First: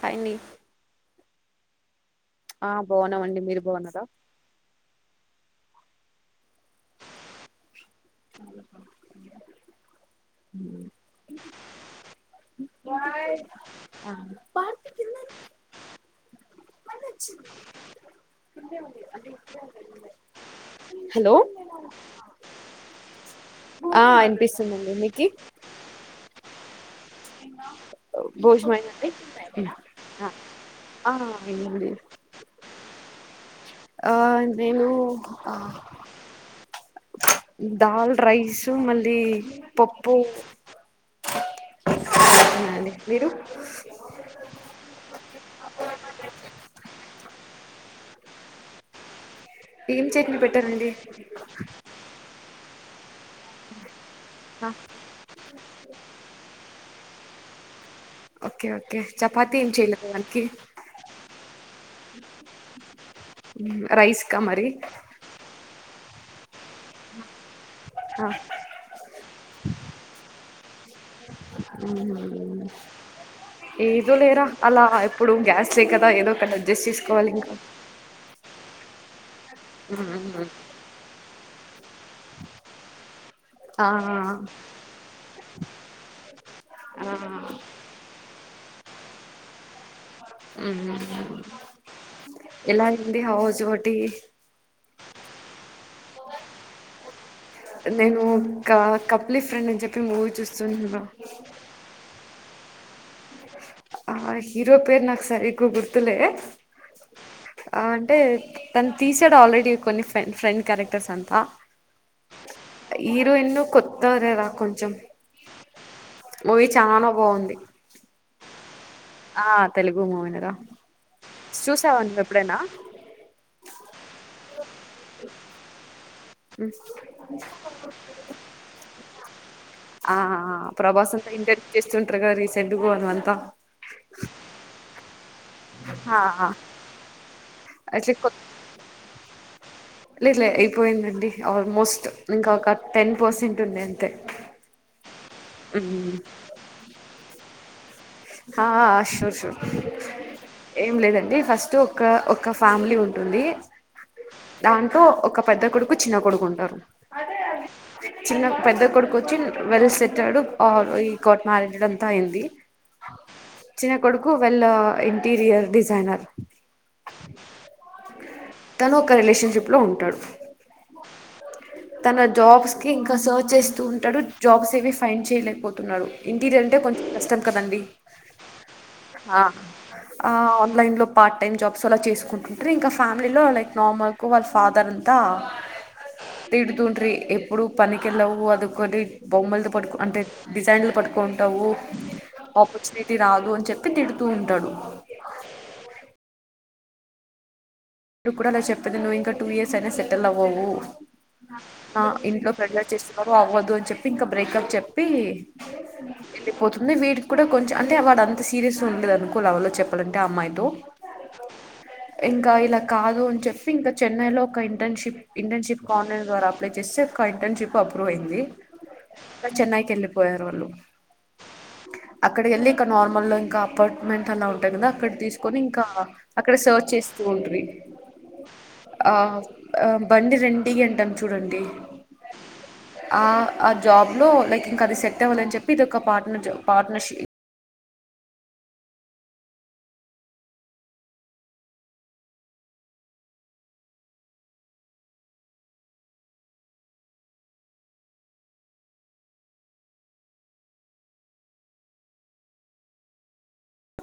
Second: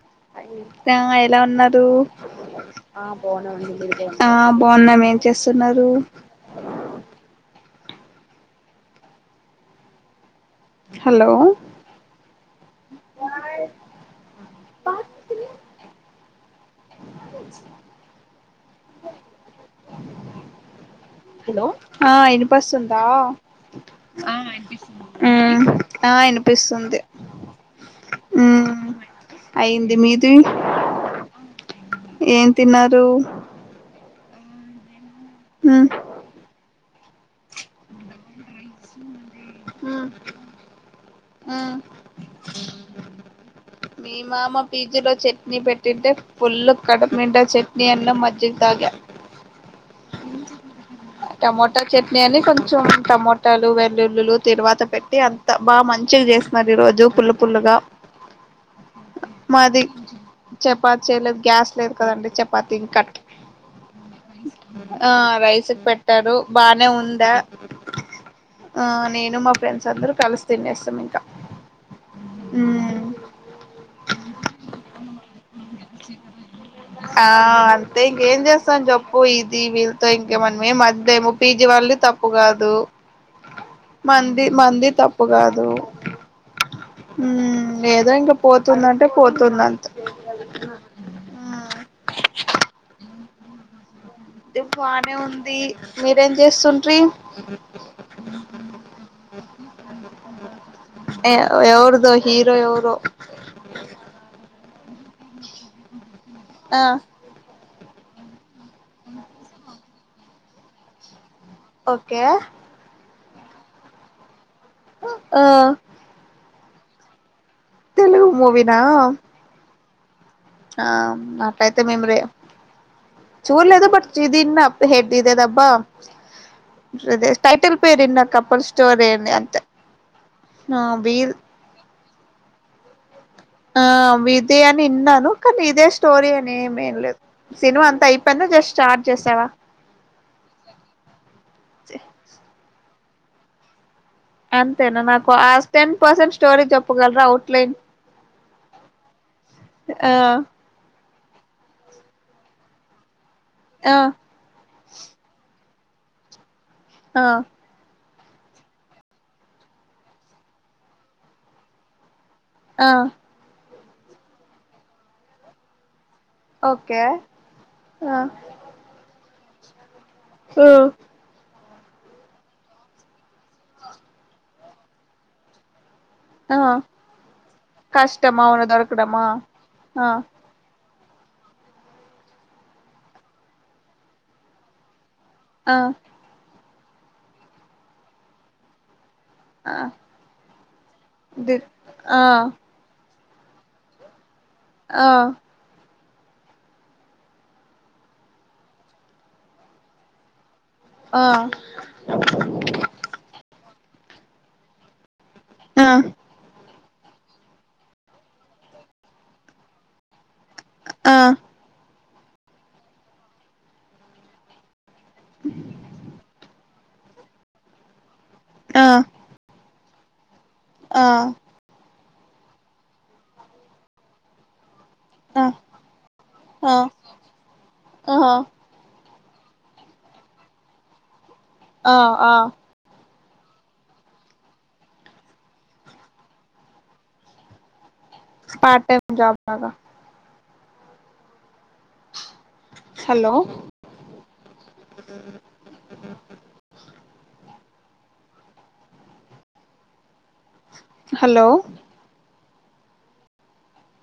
Hi అండి ఇంకా ఎలా ఉన్నారు? ఆ బాగున్నామండి మీరు బాగున్నారా ఆ బాగున్నాం ఏం చేస్ తున్నారు హలో [inaudible] ఆ మల్లొచ్చింది కిందే ఉంది అంటే ఇప్పుడే వెళ్ళింది ఆ ఇనిపిస్తుందా ఆ వినిపిస్తుందండి మీకి ఉమ్ ఆ ఇనిపిస్తుంది. ఉమ్ భోజనం అయిందా అండి, అయింది మీది ఆ అయిందండి మీది? ఏం తిన్నారు? ఆ నేను ఆ ఉమ్ దాల్ రైసు మళ్ళీ ఉమ్ పప్పు ఉమ్ అండి మీరు మీ మామ పీజీలో చెట్ ని పెట్టింటే ఫుల్ కడుపునిండా చట్నీ అన్నం మజ్జిగా తాగా ఏం చట్నీ పెట్టారండి? టమోటా చట్నీ అని కొంచెం టమో టాలు వెల్లుల్లి లు ఆ, తిరువాత పెట్టి అంత బా మంచిగా చేసినారు ఈ రోజు, పుల్ల పుల్లగా ఓకే ఓకే చపాతి ఏం మాది చేయలేదు దానికి చపాతి చేయలేదు గ్యాస్ లేదు కదండి, చపాతి ఇంకట్ రైస్ కా మరి ఆ రైస్ కి పెట్ టరు బానే ఉండ ఆ, ఆ నేను మా ఫ్రెండ్స్ అందరు కలిస్ తినేస్తాం ఇంకా మ్మ్ ఏదో లేరా అలా ఇప్పుడు గ్యాస్ సే కదా ఏదో ఒకట అడ్ ఆ అంతే ఇంకేం చేస్తాం చెప్పు, ఈ టీ వీ తో ఇంకే మన్ మడ్డము పీ జీ వాళ్ళు ది తప్పు కాదు ఆ మన్ది మన్ది తప్పు కాదు. ఆ ఉమ్ ఏదో ఇంక పోతుందంటే పోతుంది అంతే ఉహు ఎలా అయ్యింది హౌస్ ఒటి మ్మ్ బానే ఉంది మీరేం చేస్తుంట్రి నేను ఒక్క కపులీ ఫ్రెండ్లీ అని చెప్పి మూవీ చూస్తున్నా ఎ ఎవరిదో హీరో ఎవరో? హీరో పేరు నాకు సరిగ్గా గుర్తులే. ఆ ఆ అంటే తను తీసాడు ఆల్రెడీ కొన్ని ఫ్రే ఫ్రెండ్ క్యారెక్టర్స్ అంట ఓకే హీరోయిన్ కొత్త అదేర కొంచెం, ఆ మూవీ చానా బాగుంది. తెలుగు మూవీ నా [unintelligible] ఆ తెలుగు మూవీనే ఆ మట్లయితే మేము రే చూడలేదు బట్ ఇదిన్నం [unintelligible] హెడ్దదబ్బాదే అబ్బ టైటల్ పేరిన్న కపల్ స్టోరి అని అంతె ఆ ప్రభాస్ అంతా ఇంటర్ చేస్తుంటరు కదా రీసెంట్ గోన్ అంతా ఆ విదయ అని ఇన్నాను కానీదే ఆ స్టోరీ ఆ. అని ఏమేం లేదు సినిమా అంతా అయిపోయినా జస్ట్ స్టార్ట్ చేసావా లేదు లే అయిపోయిందండి ఆల్మోస్ట్ ఇంకా ఒక టెన్ పర్సెంట్ ఉంద అంతేనా నాకు ఆ టెన్ పర్సెంట్ స్టోరీ చెప్పగలరా అవుట్లైన్ హ షూర్ షూర్ ఆ ఏం లేదండి ఫస్ట్ ఒక ఒక ఫ్యామిలీ ఉం ఉంటుంది ఆ దాంట్లో ఒక పెద్ద కొడుకు చిన్న కొడుకు ఉంటరు ఆ [inaudible] చిన్న పెద్ద కొడుకు వచ్చి వెల్ సెటడ్ ఆర్ ఈ కోట్ మ్యారేజెడ్ అంతా అయింది [unintelligible] [inaudible] ఆ చిన్న కొడుకు వెళ్ల్ ఇంటీరియర్ డిజైనర్ ఓకే ఆ జిప్లో ఉంటాడు హు తన జాబ్స్ కి ఇంకా సెర్చ్ చేస్తూ ఉంటడు జాబ్స్ ఏవి ఫైండ్ చేయలేకపోతున్నాడు ఆ ఇంటీరియర్ అంటే కొంచం ఇష్టం కదండి కష్టం అవును దొరకడమా ఆ ఆ అ లైన్లో పార్ట్ టైమ్ జాబ్స్ అలా చేసుకుంటుంటారు ఇంకా ఫ్యామిలీలో లైక్ నార్మల్గా వాళ్ళ ఫాదర్ అంతా ఆ తిడుదున్ట్రి ఎప్పుడు పనికెళ్ళవు అదుకొని బొమ్మలతో ఆ పట్టుకు అంటే డిజైన్లు ది పట్టుకుంటవు ఆ టి రాదు అని చెప్పి తిడుతూ ఉంటడు ఆ [inaudible] మీడు కూడా అలా చెప్పది నువ్వు ఇంకా టూ ఇయర్స్ అయినా సెటిల్ అవ్వవు ఆ [unintelligible] ఆ ఇంట్లో ప్రజల్ [unintelligible] చేస్తున్నారుారు అవ్వదు అని చెప్పి ఇంకా బ్రేకప్ చెప్పి ఆ అందు వీడి కూడా కొంచం అంటే వాడు అంత సీరియస్గా ఉండదు అనుకో లవ్ ల్లో చెప్పాలంటే అమ్మాయితో [unintelligible] ఆ ఇంకా ఇలా కాదు అని చెప్పి ఇంకా చెన్నై లో ఒక ఇంటర్న్షిప్ ఇంటర్న్షిప్ ఆన్లైన్ [unintelligible] ద్వారా అప్లై చేస్తే ఇంటర్న్షిప్ అప్రూవ్ అయింది ఆ [unintelligible] చెన్నైకి వెళ్ళిపోయా ఆ అక్కడి వెళ్ళి ఇ నార్మల్ ఇంకా అపార్ట్మెంట్ అలా ఉంటాను గా అక్కడ తీసుకొని ఇంకా అక్కడ సర్వ్ చేస్తూ ఉండ్రీ ఆహా ఆ ఆ బండి రెం ఇయ్యడ [unintelligible] ఆ ఆ ఆ ఆ జాబ్లో లైక్ ఇంకా అది సెట్ అవ్వధని చెప్పి ఇదోక partner job partnership part time job లాగ హలో [inaudible] హలో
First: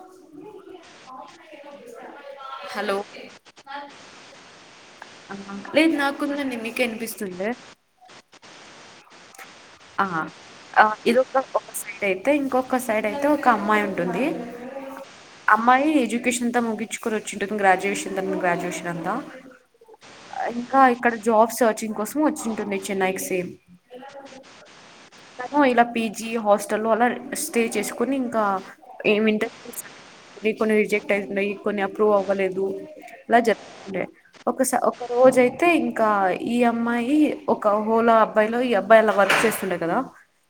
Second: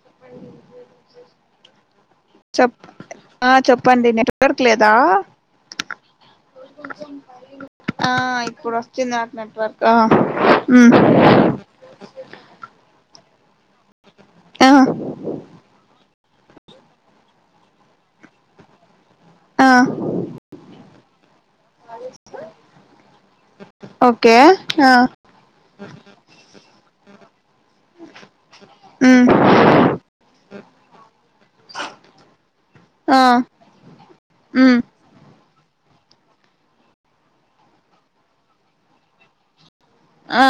[unintelligible] [unintelligible] [inaudible] చెప్ హలో ఆ చెప్పండి నెట్వర్క్ లేదా లేదు నాకు న న మీకునిపిస్తుంది [unintelligible] ఆ ఇప్పుడో ఆ ఆ ఇదొక ఒకక్క సైడ్ అయితే ఇంకొక సైడ్ అయితే ఒక అమ్మాయి ఉంట [unintelligible] ఉంటుంది ఆ అమ్మాయి [unintelligible] తం గిచ్చుకొని [unintelligible] గ్రాడ్యూయేషన్ గ్రాడ్యుయేషన్ అంతా ఆ ఇంకా ఇక్కడ జాబ్స్ సర్చింగ్ కోసం వచ్చింటుంది చెన్నైకి సేమ్ ఓకే ఆ తను ఇలా పీజీ హాస్టల్ లో అలా స్టే చేసుకుని ఇంకా ఉమ్ ఏమింటె నీ కొన్ని రిజెక్ట్ అయినాయి కొన్ని అప్రూవ్ అవ్వలేదు హ్మ్ ఆ అలా చెప్తే ఒకస ఉమ్ ఒక రోజైతే అయితే ఇంకా ఈ అమ్మాయి ఒక హోలా అబ్బాయిలో ఈ అబ్బాయి అలా వర్క్ చేస్తుండే కదా అ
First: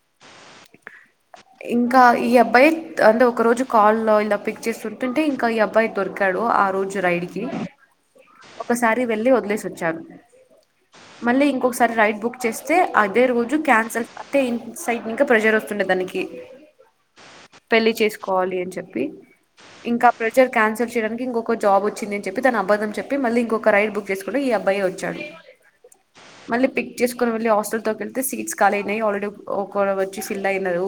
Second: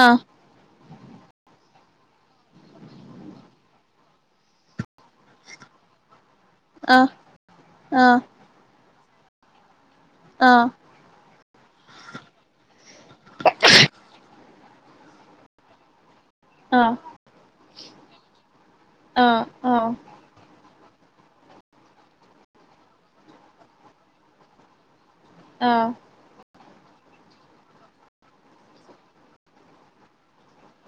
ఇంకా ఈ అబ్బాయి అంటే ఒక రోజు కాల్ లో ఇల పిక్ చేస్తుంటుంటే ఇంకా ఈ అబ్బాయి దొరిక [unintelligible] ఆ రోజు రైల్ కి ఆ ఒకసారి వెళ్లి వదిలేసి ఓచ్చారు అ మళ్లీ ఇంకొకసారి రైడ్ బుక్ చేస్తే అదే రో దు క్యాన్సల్ అంతే ఇ సై ఇంక ప్రెషర్ వస్తుండే దానికి ఆ పెళ్లి చేసుకోవాలి అని చెప్పి ఆ ఆ ఇంక ప్రెసర్ క్యాన్సల్ చేయడానికి ఇంకొక జాబ్ వచ్చిందని చెప్పి తను అబద్ధం చెప్పి మల్లి ఇంకొక రైల్ బుక్ చేసుకు ఈ అ అబ్బాయి వచ్చాడు ఆ మళ్లీ పిక్ చేసుకొని వెళ్ళి హాస్టల్ దేగ క సీట్స్ ఖాళీ అయినాయి ఆల్రెడీ ఒకరు వచ్చి ఫిల్ ఉన్నారు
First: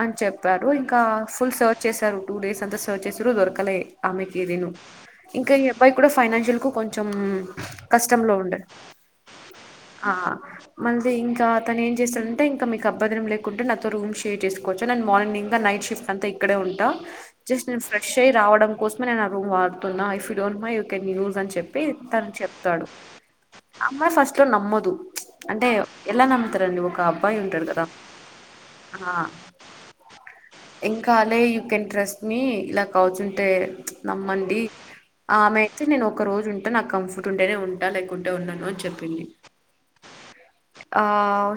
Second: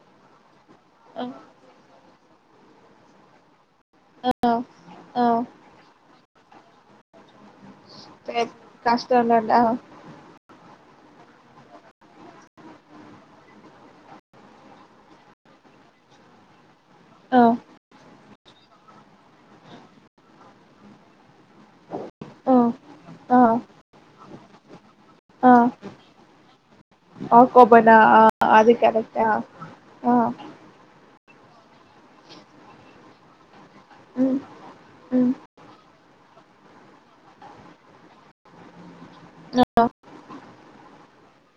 అని చెప్పారు ఇంకా ఆ ఫుల్ సర్చ్ చేశారు టూ డేస్ అంత సర్చ్ చేసురు దొరకలే ఇది ను ఆ ఇంకా ఈ అబ్బాయి కూడా ఫైనాన్షియల్ కు కొంచెం కష్టంలో ఉ కష్టంలే ఆ ఆ మళ్ళీ ఇంకా అతను ఏం చేశాడంటే ఇంక మీక బదరం లేకుంటే నాతో రూమ్ షేర్ చేసుకోవచ్చు నన్ను మార్నింగ్ ఇంకా నై నైట్ షిప్ అంత ఇక్కడే ఉంట ఆ జస్ట్ నే ఫ్రెష్ అయి రాడం కోసమే నేను ఆ రూమ్ వాడుతున్న ఇఫ్ ఈ don't mind you can use అని చెప్పి తన చెప్తాడు ఆ అమ్మాయి ఫస్ట్ లో నమ్మదు అంటే ఎలా నమ్ముతరండి ఒక అబ్బాయి ఆ ఉంటాడు కదా కోబనా ఆ అది కరెక్ట్ ఆ అ ఏం కాలే యూ కెన్ ట్రస్ట్ మీ ఇలా కవుసుంటే ఉమ్ నమ్మండి ఉమ్ ఆమె అయితే నేను ఒక రోజు ఉంటే నాకు కంఫర్ట్ ఉంటానే ఉంట లేకుంటే ఉండను అని చెప్పింది [unintelligible] ఆ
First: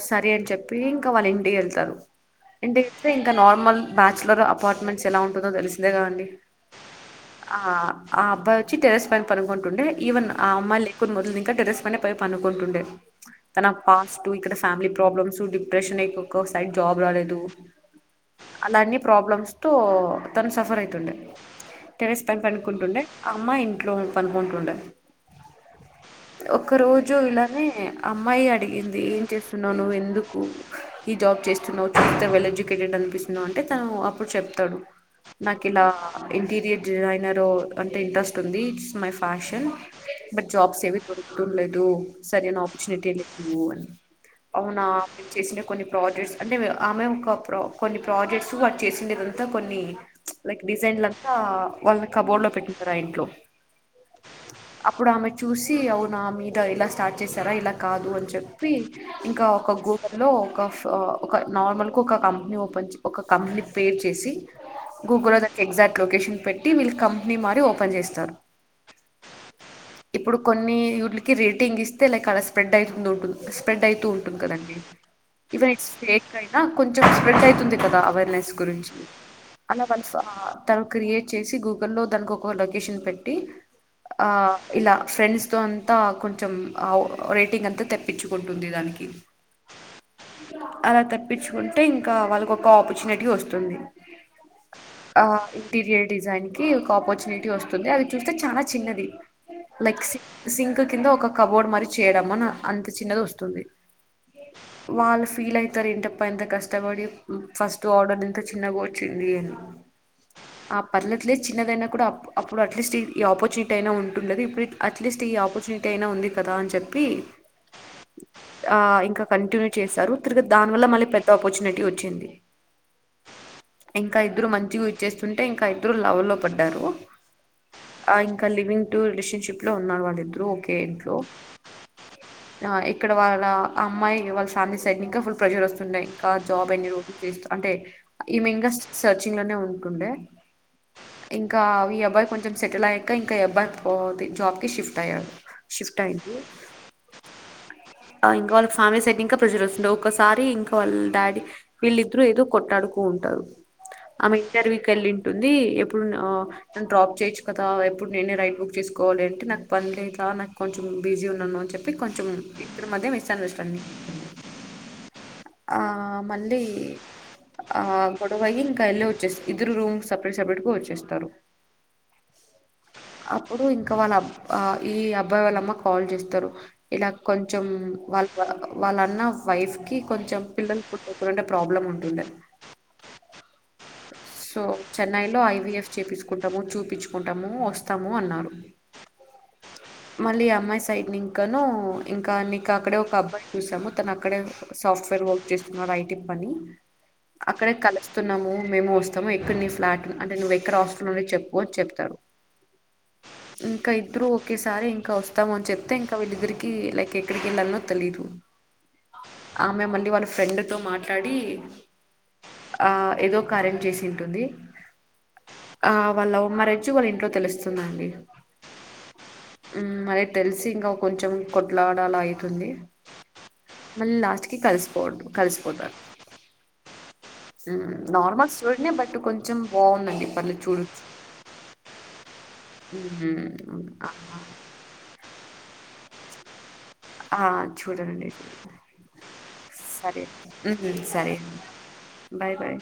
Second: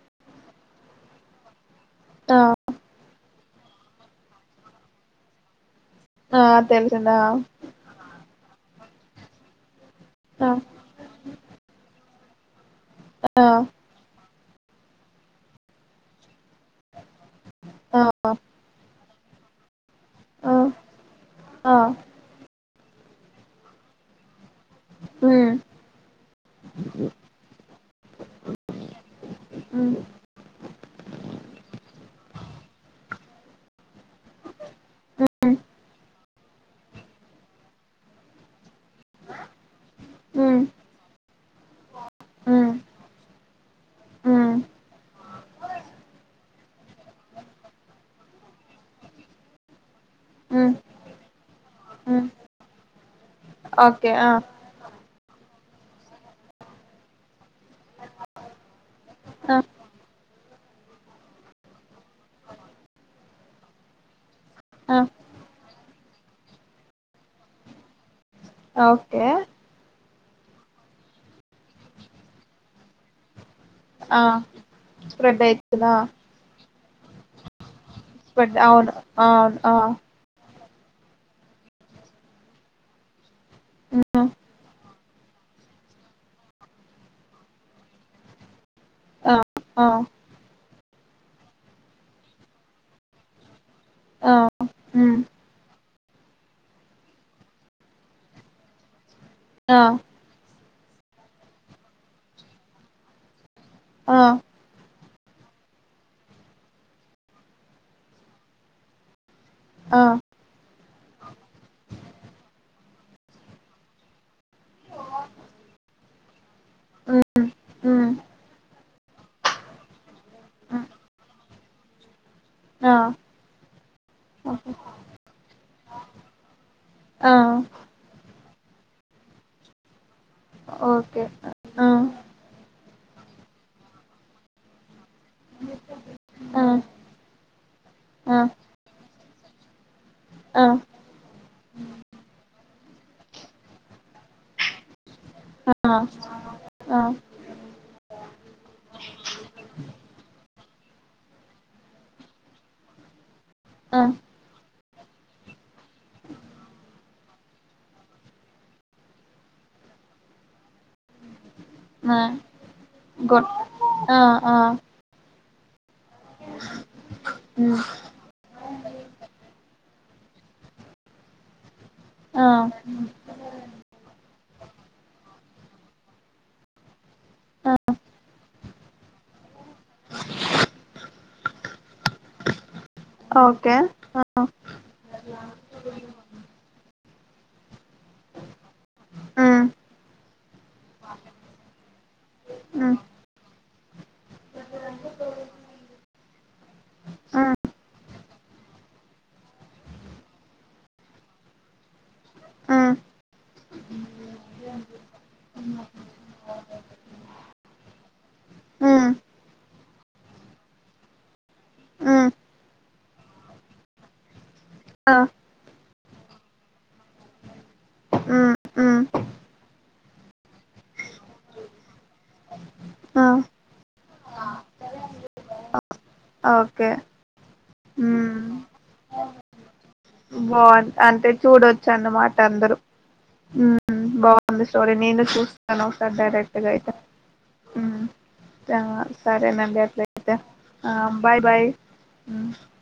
సరే అని చెప్పి ఇంక వాళ్ళ ఇంటికి వెళ్తారు ఆ ఇంటి సే ఇంక నార్మల్ బ్యాచులర్ అపార్ట్మెంట్స్ ఎలా ఉంటదో తెలుసు అంతేగదండి ఆ తెలిసిందా ఆ అబ్బాయి వచ్చి టెర్రస్ పైన పనుకుంటుండే ఈవెన్ ఆ అమ్మాయిలు లేకుని వదిలినాకా టెర్రస్ పైన పోయి పనుకుంటుండే ఆ తన పాస్ట్ ఇక్కడ ఫ్యామిలీ ప్రాబ్లమ్స్ డిప్రెషన్ ఏక్కో సైడ్ జాబ్ రాలేదు [unintelligible] అలాన్ని ప్రాబ్లమ్స్ తో తను ఆ సఫర్ అయితుండే ఆ టెర్రస్ పైన పో కుంటుండే ఆ అమ్మాయి ఇంట్లో పనుకుంటుండే ఉమ్ ఒక్క రోజు ఇలా నే అమ్మాయి అడిగింది ఏం చేస్తున్నవు నువ్వు ఉమ్ ఎందుకు ఈ జాబ్ చేస్తున్నవు చూస్తే వెల్ ఎడ్యుకేటెడ్ కనిపిస్తున్నావు అంటే తను అప్పుడు చెప్తాడు నాకు ఇలా ఇంటీరియర్ డిజైనర్ ఓ అంటే ఇంట్రెస్ట్ ఉంది it's my fashion but um jobs [unintelligible] లేదు సరైన ఉమ్ ఆపర్చునిటీ లేవు అని ఉమ్ అవునా చేసిన కొన్ని ప్రాజెక్ట్స్ అంటే ఆ ఆమె ఒక ప్రో కొన్ని ప్రాజెక్ట్స్ అ చేసిందే కదా అంత కొన్ని లైక్ ఉమ్ డిజైన్లంతా వాళ్ళ ఉమ్ కబోర్డ్ లో పెట్టింటారు ఆ ఇంట్లో ఓకే ఆ అప్పుడు ఆమె చూసి అవునా మీద ఇలా స్టార్ట్ చేశారా ఇలా కాదు అని చెప్పి ఇంక ఆ ఒక గు లో ఒక ఆ ఒక నార్మల్ కు ఒక కంపెనీ ఓపెన్ చ ఒక కంపెనీ పేర్ చేసి ఆ గూగుల్ లో దానికి ఎగ్జాక్ లోకేషన్ పెట్టి వీళ్ళు కంపెనీ మారి ఓపెన్ చేస్తారు ఓకే ఇప్పుడు కొన్ని యూట్లకి రేటింగ్ ఇస్తే లే కలర్స్ స్ప్రెడ్ అయితుంటుంది స్ప్రెడ్ అయితూ ఆ ఉంటుంది కదండి స్ప్రెడ్ ఈవన్ అయితుందా సేక్ అయిన కొంచెం స్ప్రెడ్ అయితుంది కదా అవేర్నెస్ స్ప్రెడ్ అవును గురించి అవును ఆ అల వంచుతా ఆ తను క్రియేట్ చేసి గూగుల్లో దానికి ఒక లొకేషన్ పెట్టి ఉమ్ ఆ ఇల ఫ్రెండ్స్ తో అంతా కొంచెం రేటింగ్ అంతా తెప్పించుకుంటుంది దానికి ఆ అలా తప్పించుకుంటే ఇంకా వాళ్ళకు ఒక ఆపర్చునిటీ వస్తుంది ఆ ఆ ఇంటీరియర్ ఒక ఆపర్చని వంది అ చూస్తే చ ఆ కింద ఒక కబోర్డ్ మరీ చేయడం అన అంత చిన్నది వస్తుంది ఆ వాళ్ళు ఫీల్ అవుతారు ఏంటప్ప ఎంత కష్టపడి ఫస్ట్ ఆర్డర్ ఎంత చిన్నగా వచ్చింది అని ఆ ఆ పర్లట్ లేదు చిన్నదైనా కూడా అప్పుడు అట్లీస్ట్ ఈ ఆపర్చునిటీ అయినా ఉంటుండదు ఇప్పుడు అట్లీస్ట్ ఈ ఆపర్చ ఉంది కదా చెప్ప ఆ ఇంకా కంటిన్యూ చేస్తారు తిరిగ దాని వల్ల ఉమ్ మళ్ళ పెద్ద ఆపర్చునిటీ వచ్చింది ఆ ఇంకా ఇద్దరు మంచిగా ఇచ్చేస్తుంటే ఇంకా ఇద్దరు లవ లో పడ్తు ఆ ఇంకా లివింగ్ టూ రిలేషన్షిప్ లో ఉన్నారు వాళ్ళిద్దరు ఇ ఓకే ఇంట్లో ఆ ఇక్కడ వాళ్ళ అమ్మాయి వాళ్ళ సాాంత సైడ్ని ఇంకా ఫుల్ ప్రెషర్ వస్తుంటయి ఇంకా ఆ జాబ్ అన్ని రూస్త అంటే ఆ ఈమె ఇంకా సర్చింగ్ లోనే ఉ ే ఆ ఆ ఇంకా ఈ అబ్బాయి కొంచెం సెటిల్ అయ్యాక ఇంకా ఎబ్బయి పో జాబ్కి షఫ్ట్ అయ్యాడు షిఫ్ట్ అయింది ఆ ఆ ఇంకా వాళ్ళకి ఫ్యామిలీ సైడ్ ఇంకా ప్రజలు వస్తుండే ఒకసారి మ ఇంకా వాళ్ళ డాడీ వీళ్ళిద్దరు ఏదో కొట్టాడుకు ఉంటారు ఆ ఆమె తళ్లింటుంది ఎప్పుడును డ్రాప్ చేయచ్చు కదా ఎప్పుడు నేనే రైడ్ బుక్ చేసుకోవాలి అంటే నాకు ప నాకు కొంచెం బిజీ ఉంది చెప్పి ఆ కొంచెం ఇప్పుడు మధ్య గుడ్ మిస్ాన్వస్డి ఆ ఆ ఆ మళ్ళీ మ్ ఆ గొడవయ ఇంకా ల్లో వచ్చే ఇద్దరు రూమ్ సపరేట్ సపరేట్ వచ్చేస్తారు ఆ అప్పుడు ఇంకా వాళ్ళబ్ ఈ అబ్బాయి వాళ్ళమ్మ కాల్ చేస్త ఇలా కొంచెం ఆ వాళ్ళ వాళ్ళన్న వైఫ్ కి కొంచెం పిల్లలు పుట్ట ప్రోబ్లమ్ ఉ ఓకే లో ఐవఎఫ్ చేయిసుకుంటాము చూపించుకుంటాము వస్తాము అన్నారు మ్ మళ్ళీ అమ్మాయి సైడ్ ఇంకాను ఇంకా నీక మ్ అక్కడే ఒక అబ్బాయి చూసాము తన అక్కడే సాఫ్ట్వేర్ వర్క్ చేస్తున్నారు బైటి పనిి అక్కడే కలుస్తున్నాము మేము వస్తాము ఎక్కడ నీ ఫ్లాట్ అంటే నువ్వు ఎక్కడ హాస్టల్ నుండి చెప్పుకోవచ్చ చెప్తారు అ ఇంకా ఇద్దరు ఒకేసారి ఇంకా వస్తామని చెప్ అతే ఇంకా వీళ్ళిద్దరికి లైక్ ఎక్కడికి వెళ్ళాలనో తెలీదు మ్ ఆ మేమళ్ళీ వాళ్ళ ఫ్రెండ్తో మాట్లాడి మ్ ఆ ఏదో కార్యం చేసి ఉంటుంది ఆ ఆ వాళ్ళ ఉమ్ మరిచ్చి వాళ్ళ ఇంట్లో తెలుస్తుందండి ఆ మరి తెలిసి ఇంకా కొంచెం కొట్లాడాల అవుతుంది ఆ మళ్ళీ లాస్ట్ కి కలిసిపోదు కలిసిపోతారు ఓకే నార్మల్ చటూడే బట్ కొంచెం బాగుందం బాన్ అంటే చూడొచ్చు అన్నమాట అందరు ఊ ఉమ్, ఆ, బా [inaudible] ంది స్టోరీ నేను చూస [inaudible] ను ఒకసారి డైరెక్ట్ గ అయితే ఆ మ్ చూడండి సరేనండి సరే అట్లయితే ఊమ్ సరే బాయ్ బాయ్ బాయ్ బాయ్